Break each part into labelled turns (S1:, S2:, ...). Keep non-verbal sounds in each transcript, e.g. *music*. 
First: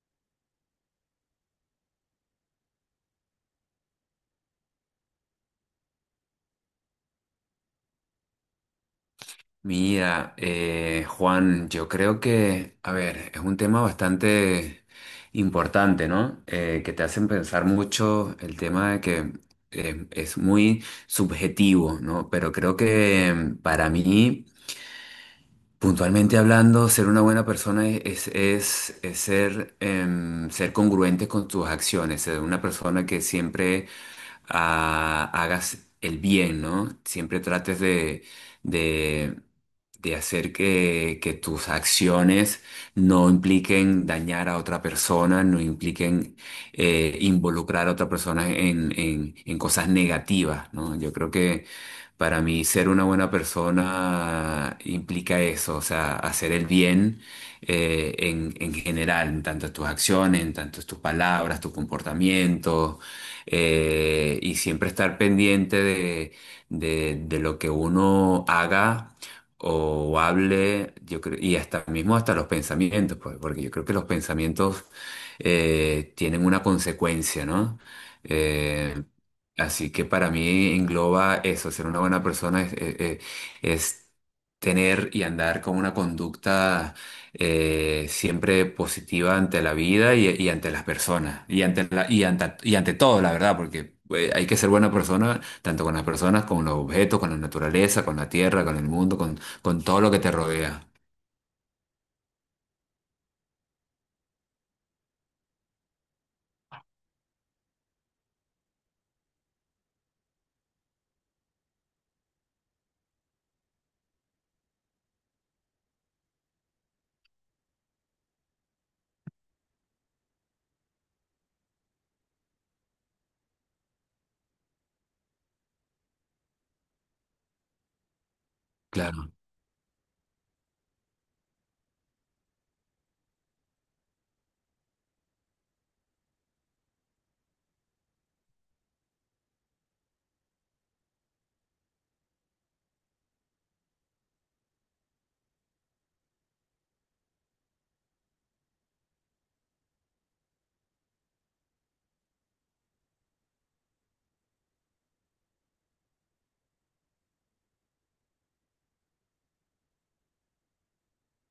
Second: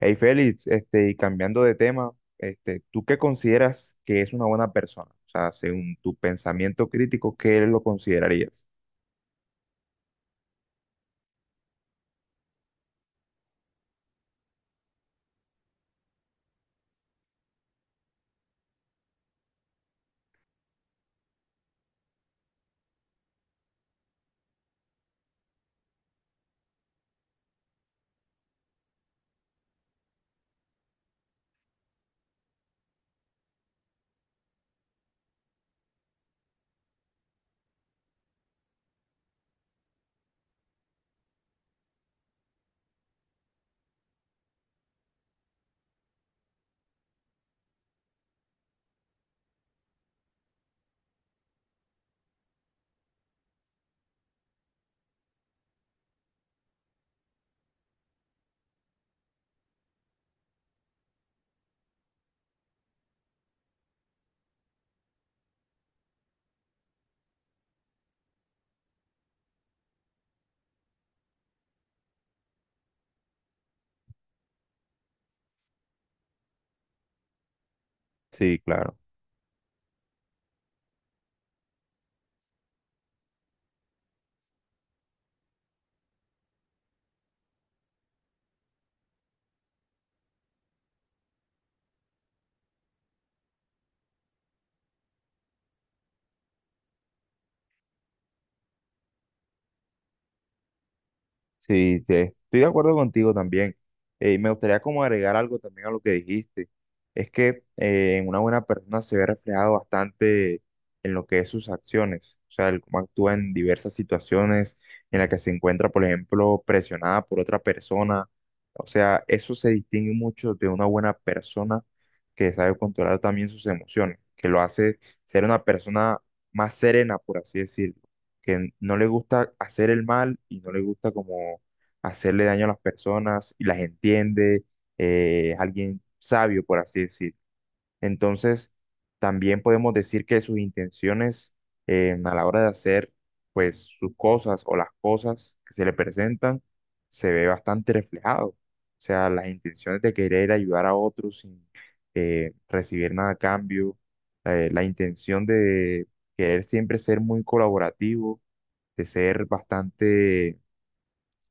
S1: Hey Félix, y cambiando de tema, ¿tú qué consideras que es una buena persona? O sea, según tu pensamiento crítico, ¿qué lo considerarías?
S2: Mira, Juan, yo creo que, a ver, es un tema bastante importante, ¿no? Que te hacen pensar mucho el tema de que es muy subjetivo, ¿no? Pero creo que para mí... Puntualmente hablando, ser una buena persona es ser, ser congruente con tus acciones, ser una persona que siempre hagas el bien, ¿no? Siempre trates de, de hacer que tus acciones no impliquen dañar a otra persona, no impliquen involucrar a otra persona en cosas negativas, ¿no? Yo creo que para mí ser una buena persona implica eso, o sea, hacer el bien en general, en tanto en tus acciones, en tanto en tus palabras, tu comportamiento, y siempre estar pendiente de, de lo que uno haga o hable, yo creo, y hasta mismo hasta los pensamientos, pues, porque yo creo que los pensamientos tienen una consecuencia, ¿no?
S1: Sí, claro.
S2: Eh, Así que para mí engloba eso, ser una buena persona es tener y andar con una conducta siempre positiva ante la vida y ante las personas y ante y ante, y ante todo, la verdad, porque hay que ser buena persona tanto con las personas, con los objetos, con la naturaleza, con la tierra, con el mundo, con todo lo que te rodea.
S1: Sí, estoy de acuerdo contigo también. Y me gustaría como agregar algo también a lo que dijiste. Es que en una buena persona se ve reflejado bastante en lo que es sus acciones, o sea, el cómo actúa en diversas situaciones en las que se encuentra, por ejemplo, presionada por otra persona. O sea, eso se distingue mucho de una buena persona que sabe controlar también sus emociones, que lo hace ser una persona más serena, por así decirlo, que no le
S2: Claro,
S1: gusta hacer el mal y no le gusta como hacerle daño a las personas y las entiende. Es alguien sabio, por así decir. Entonces, también podemos decir que sus intenciones, a la hora de hacer pues sus cosas o las cosas que se le presentan, se ve bastante reflejado. O sea, las intenciones de querer ayudar a otros sin, recibir nada a cambio, la intención de querer siempre ser muy colaborativo, de ser bastante,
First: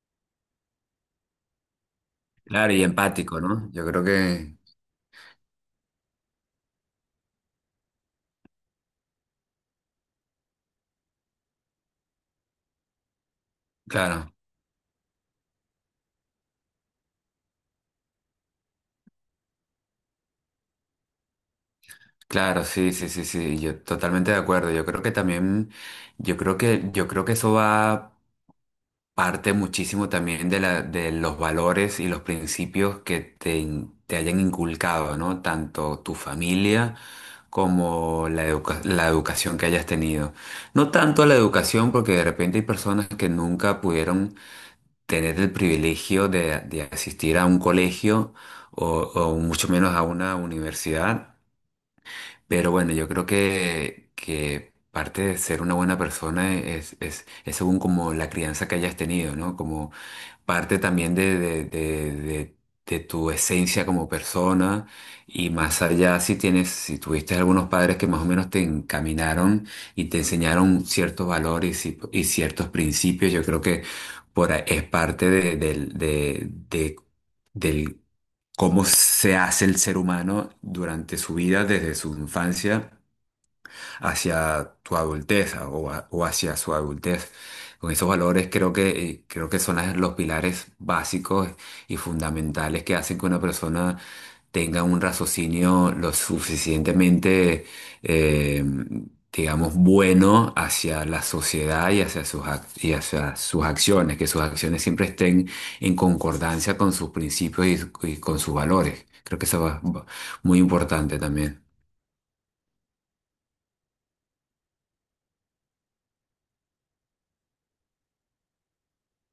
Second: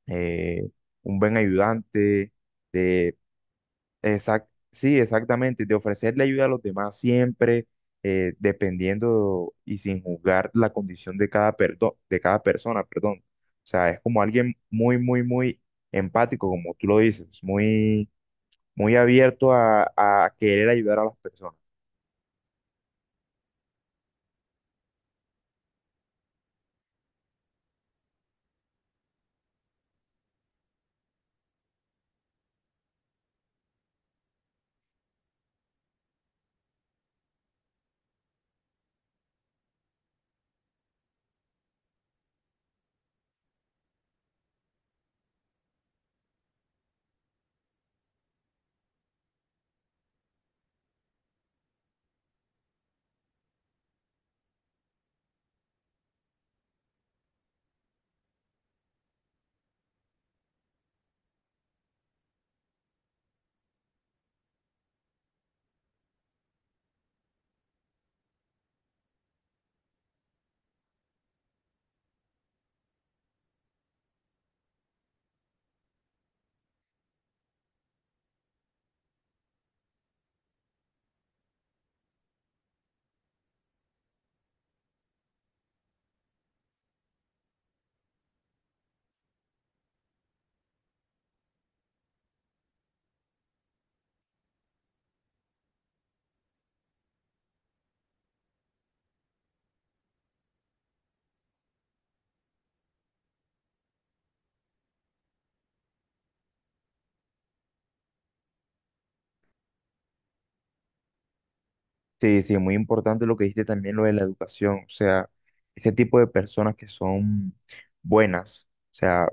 S1: eh, un buen ayudante,
S2: claro, y
S1: de
S2: empático, ¿no? Yo creo que,
S1: sí, exactamente, de ofrecerle ayuda a los demás siempre, dependiendo y sin juzgar la condición de cada, de cada persona, perdón. O sea, es como
S2: claro.
S1: alguien muy, muy, muy empático, como tú lo dices, muy, muy abierto a querer ayudar a las personas.
S2: Claro, sí, sí, sí, sí, yo totalmente de acuerdo. Yo creo que también, yo creo que eso va parte muchísimo también de la, de los valores y los principios que te, te hayan inculcado, ¿no? Tanto tu familia como la educación que hayas tenido. No tanto la educación, porque de repente hay personas que nunca pudieron tener el privilegio de asistir a un colegio o, o mucho menos a una universidad. Pero bueno, yo creo que parte de ser una buena persona es según como la crianza que hayas tenido, ¿no? Como parte también de tu esencia como persona y más allá si tienes, si tuviste algunos padres que más o menos te encaminaron y te enseñaron ciertos valores y, si, y ciertos principios, yo creo que por, ahí es parte de- del- cómo se hace el ser humano durante su vida, desde su infancia hacia tu adultez o, o hacia su adultez. Con esos valores creo que son los pilares básicos y fundamentales que hacen que una persona tenga un raciocinio lo suficientemente, eh, digamos, bueno hacia la sociedad y hacia sus, y hacia sus acciones, que sus acciones siempre estén en concordancia con sus principios y con sus valores. Creo que eso es muy importante también.
S1: Sí, sí, muy importante lo que dijiste también, lo de la educación, o sea, ese tipo de personas que son buenas, o sea,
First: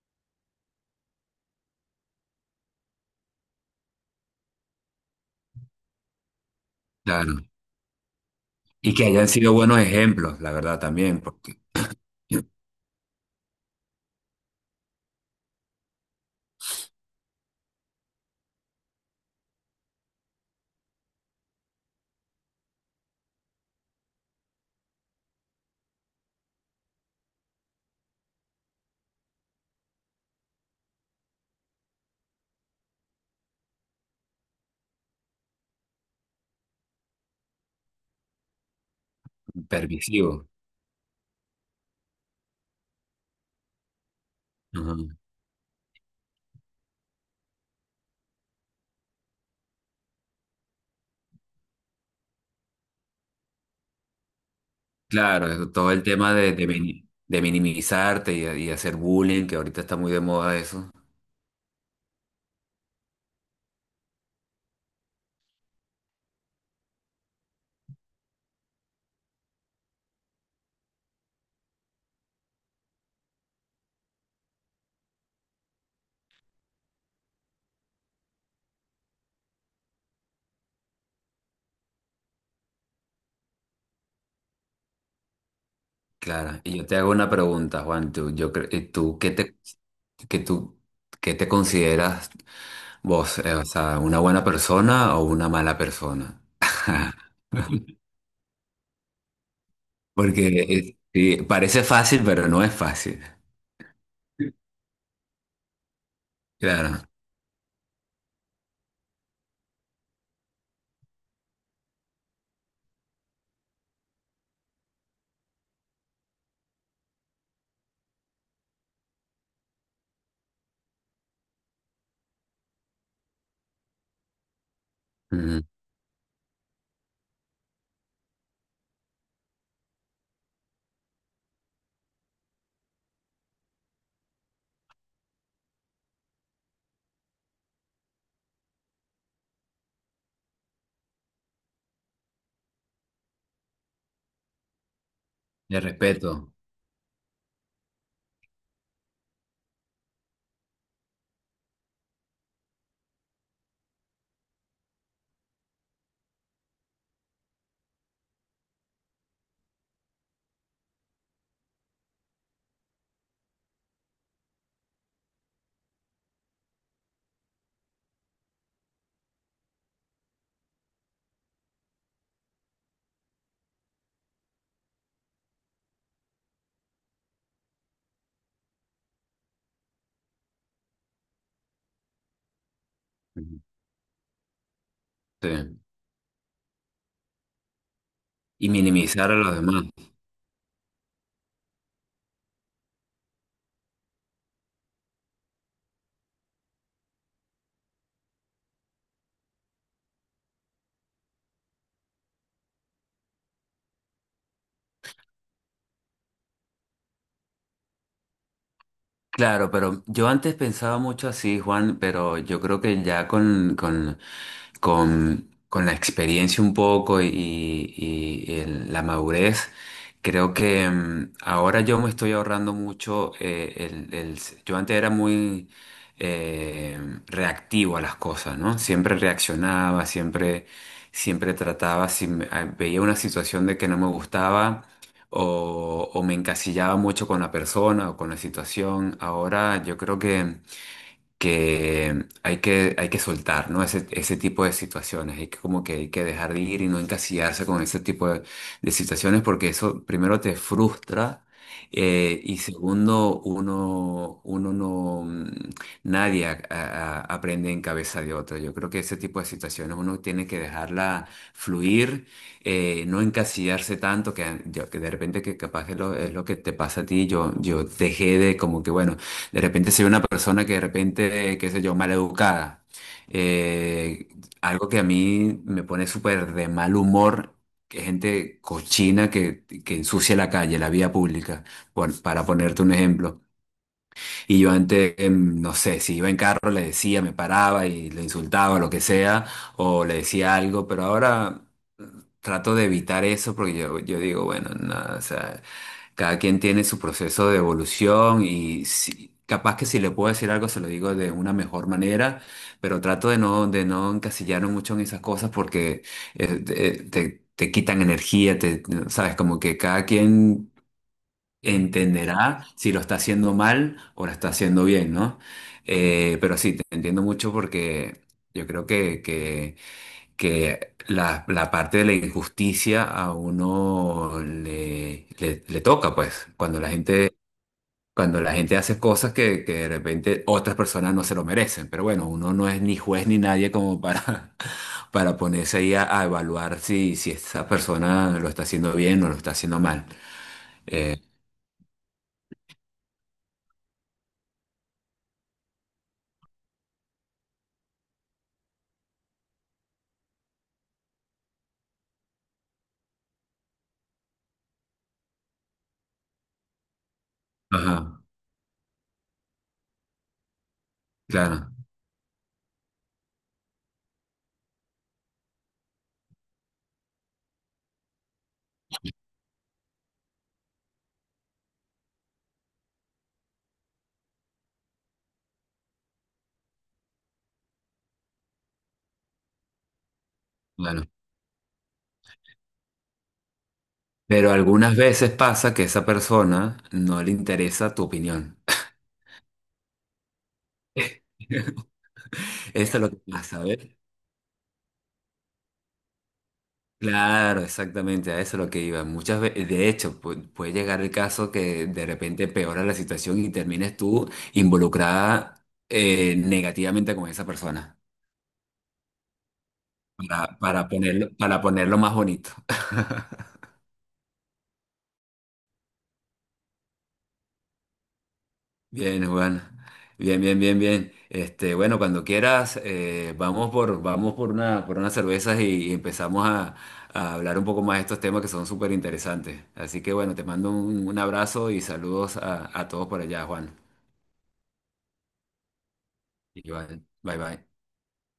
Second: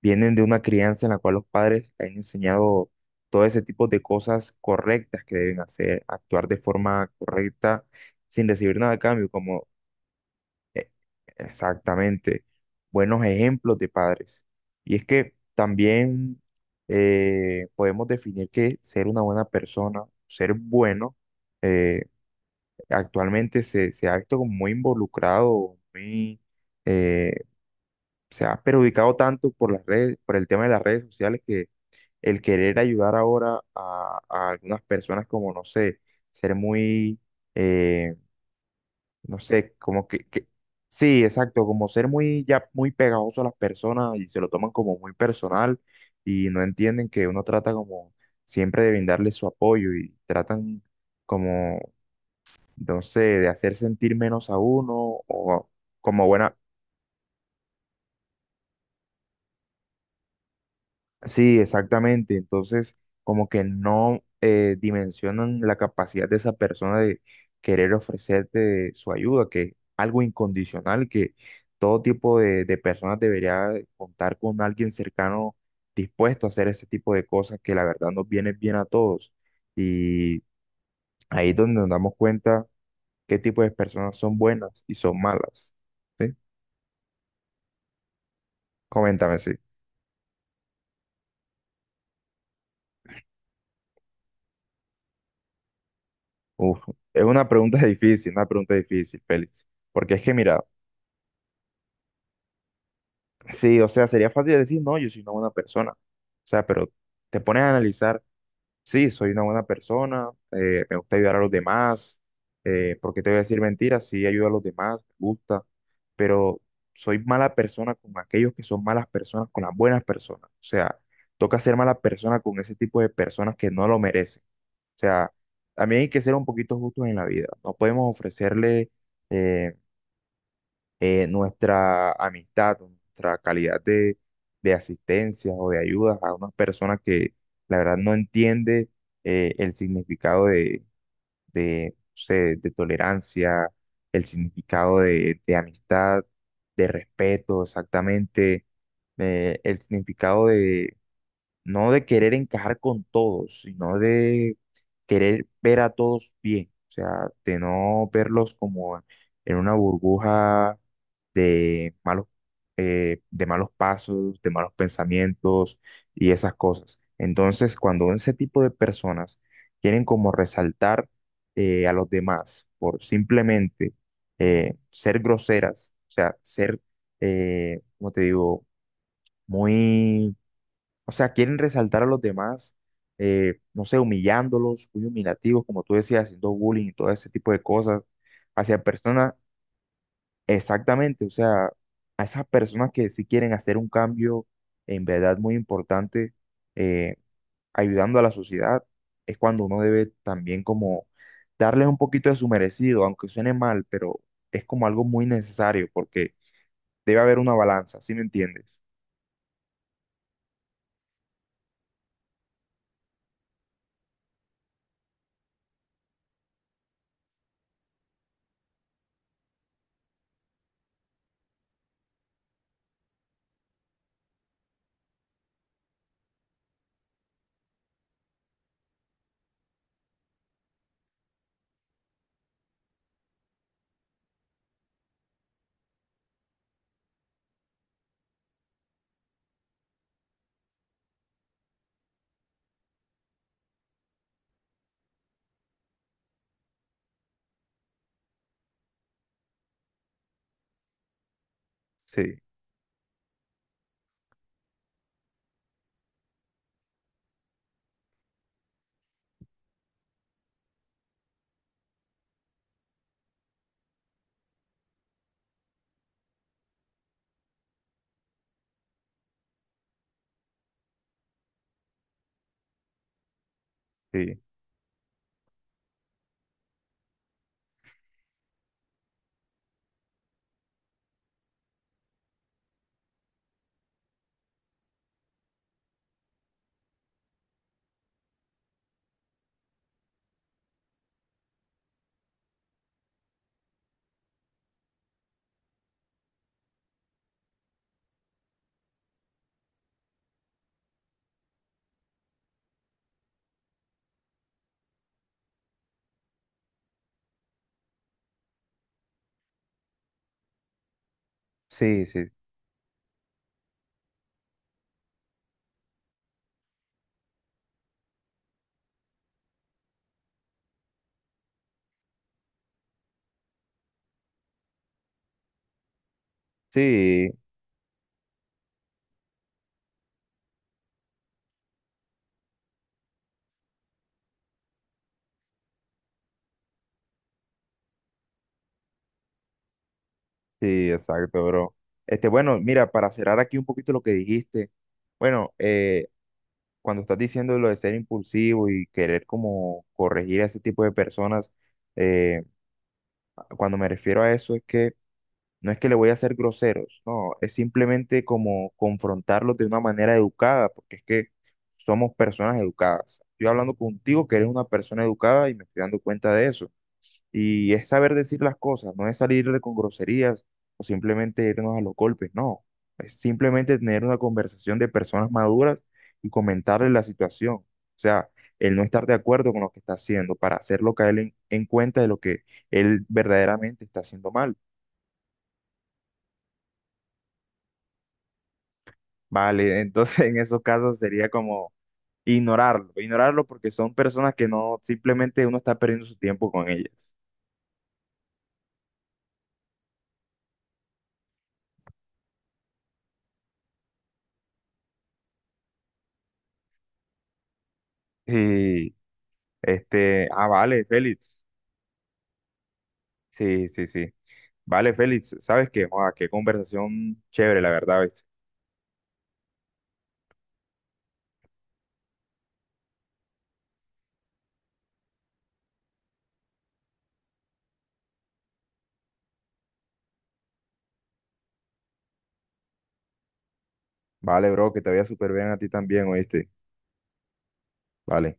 S1: vienen de una crianza en la cual los padres les han enseñado todo ese tipo de cosas correctas que deben hacer, actuar de forma
S2: Claro.
S1: correcta sin recibir nada
S2: Y
S1: a
S2: que
S1: cambio,
S2: hayan sido
S1: como,
S2: buenos ejemplos, la verdad,
S1: eh,
S2: también, porque
S1: exactamente, buenos ejemplos de padres. Y es que también, podemos definir que ser una buena persona, ser bueno, eh, actualmente se ha visto como muy involucrado, muy... eh, se ha perjudicado tanto por las redes, por el tema de las redes sociales, que el querer ayudar ahora a algunas personas como, no sé, ser muy, eh, no sé, como que.
S2: permisivos.
S1: Sí, exacto, como ser muy, ya muy pegajoso a las personas, y se lo toman
S2: Ajá.
S1: como muy personal y no entienden que uno trata como siempre de brindarles su apoyo, y tratan como, no sé, de hacer sentir menos a uno
S2: Claro,
S1: o
S2: eso- todo el
S1: como
S2: tema
S1: buena.
S2: de, de minimizarte y hacer bullying, que ahorita está muy de moda eso.
S1: Sí, exactamente. Entonces, como que no dimensionan la capacidad de esa persona de querer ofrecerte su ayuda, que es algo incondicional, que todo tipo de personas debería contar con alguien cercano dispuesto a hacer ese tipo de cosas que la verdad nos viene bien a todos. Y ahí es donde nos damos cuenta qué tipo de personas son buenas y son malas. ¿Sí?
S2: Claro, y yo te hago una pregunta, Juan, tú, yo, tú, ¿qué
S1: Coméntame, sí.
S2: te, que tú, qué te consideras vos? O sea, ¿una buena persona o una mala persona?
S1: Uf, es
S2: *laughs*
S1: una pregunta *laughs* difícil, una pregunta difícil, Félix. Porque es que,
S2: Porque
S1: mira,
S2: sí, parece fácil, pero no es fácil.
S1: sí, o sea, sería fácil decir, no, yo soy una buena persona. O sea, pero
S2: Claro.
S1: te pones a analizar, sí, soy una buena persona, me gusta ayudar a los demás, ¿por qué te voy a decir mentiras? Sí, ayudo a los demás, me gusta, pero soy mala persona con aquellos que son malas personas, con las buenas personas. O sea, toca ser mala persona con ese tipo de personas que no lo merecen. O sea,
S2: Ujú.
S1: también hay que ser un poquito justos en la vida. No podemos ofrecerle... eh, nuestra amistad, o nuestra calidad de asistencia o de ayuda a unas personas que la verdad no entiende el significado de, no sé, de tolerancia, el significado de
S2: De
S1: amistad,
S2: respeto.
S1: de respeto, exactamente, el significado no de querer encajar con todos, sino de querer ver a todos bien, o sea, de no verlos como en una burbuja de malos, de malos pasos, de malos pensamientos y esas cosas. Entonces, cuando ese tipo de personas quieren como resaltar a los demás por simplemente ser groseras, o sea, ser, como te digo, muy, o sea, quieren resaltar a los demás,
S2: Ujú.
S1: no sé, humillándolos, muy
S2: Sí.
S1: humillativos, como tú decías, haciendo bullying y todo ese tipo de cosas
S2: Y
S1: hacia
S2: minimizar
S1: personas,
S2: a los demás.
S1: exactamente, o sea, a esas personas que sí quieren hacer un cambio en verdad muy importante, eh, ayudando a la sociedad, es cuando uno debe también como darles un poquito de su merecido, aunque suene mal, pero es como algo muy necesario porque debe haber una balanza, ¿sí me entiendes?
S2: Claro, pero yo antes pensaba mucho así, Juan, pero yo creo que ya con la experiencia un poco y, y la madurez, creo que ahora yo me estoy ahorrando mucho. Yo antes era muy eh, reactivo a las cosas, ¿no? Siempre reaccionaba, siempre, siempre trataba, si veía una situación de que no me gustaba o me encasillaba mucho con la persona o con la situación. Ahora yo creo que hay que, hay que soltar, ¿no? Ese tipo de situaciones, hay que como que hay que dejar de ir y no encasillarse con ese tipo de situaciones porque eso primero te frustra
S1: Sí,
S2: y segundo, uno no, nadie aprende en cabeza de otro. Yo creo que ese tipo de situaciones uno tiene que dejarla fluir, no encasillarse tanto que, que de repente que capaz es lo que te pasa a ti, yo dejé de como que, bueno, de repente soy una persona que de repente, qué sé yo, maleducada. Eh,
S1: sí,
S2: algo que a mí me pone súper de mal humor, que gente cochina que ensucia la calle, la vía pública, para ponerte un ejemplo. Y yo antes, no sé, si iba en carro le decía, me paraba y le insultaba, lo que sea, o le decía algo, pero ahora mm, trato de evitar eso porque yo digo, bueno, nada, cada quien tiene su proceso de evolución y capaz que si le puedo decir algo se lo digo de una mejor manera, pero trato de no encasillarme mucho en esas cosas porque te quitan energía, te, sabes, como que cada quien
S1: sí, sí.
S2: entenderá si lo está haciendo mal o lo está haciendo bien, ¿no? Pero sí, te entiendo mucho porque yo creo que la parte de la injusticia a uno le, le toca, pues,
S1: Sí,
S2: cuando la gente hace cosas que de repente otras personas no se lo merecen. Pero bueno, uno no es ni juez ni nadie como para, *laughs* para ponerse ahí a evaluar si, si esa persona lo está haciendo bien o lo está haciendo mal.
S1: sí,
S2: Eh,
S1: exacto, bro. Este, bueno, mira, para cerrar aquí un poquito lo que dijiste, bueno, cuando estás diciendo lo de ser impulsivo y querer como corregir a ese tipo de personas, eh, cuando me refiero a eso es que no es que le voy a ser groseros, no, es
S2: ajá,
S1: simplemente como confrontarlos de una manera educada, porque es que
S2: claro,
S1: somos personas educadas. Estoy hablando contigo, que eres una persona educada, y me estoy dando cuenta de eso. Y es saber decir las cosas, no es salirle con groserías o simplemente irnos a los golpes, no. Es simplemente tener una conversación de personas maduras y comentarle la situación. O sea, el no estar de acuerdo con lo que está haciendo para hacerlo
S2: claro.
S1: caer en cuenta de lo que él verdaderamente está haciendo
S2: Pero
S1: mal.
S2: algunas veces pasa que a esa persona no le interesa tu opinión.
S1: Vale, entonces *laughs* en esos casos sería como
S2: *laughs*
S1: ignorarlo,
S2: Eso es lo que
S1: ignorarlo,
S2: pasa,
S1: porque son
S2: ¿ves?
S1: personas que no, simplemente uno está perdiendo su tiempo con ellas.
S2: Claro, exactamente, a eso es lo que iba. Muchas veces, de hecho, puede llegar el caso que de repente peora la situación y termines tú involucrada negativamente con esa persona,
S1: Y este, ah, vale, Félix.
S2: para ponerlo más bonito. *laughs*
S1: Sí, sí, sí. Vale, Félix, ¿sabes qué? Joa, qué conversación chévere, la verdad, ¿viste?
S2: Bien, Juan. Bien, bien, bien, bien. Este, bueno, cuando quieras, vamos por, vamos por una, por unas cervezas y empezamos a hablar un poco más de estos temas que son súper interesantes. Así que bueno, te mando un abrazo y saludos a todos por allá, Juan.
S1: Vale, bro, que te vaya súper bien a ti también, ¿oíste?
S2: Igual, bye bye.
S1: Vale.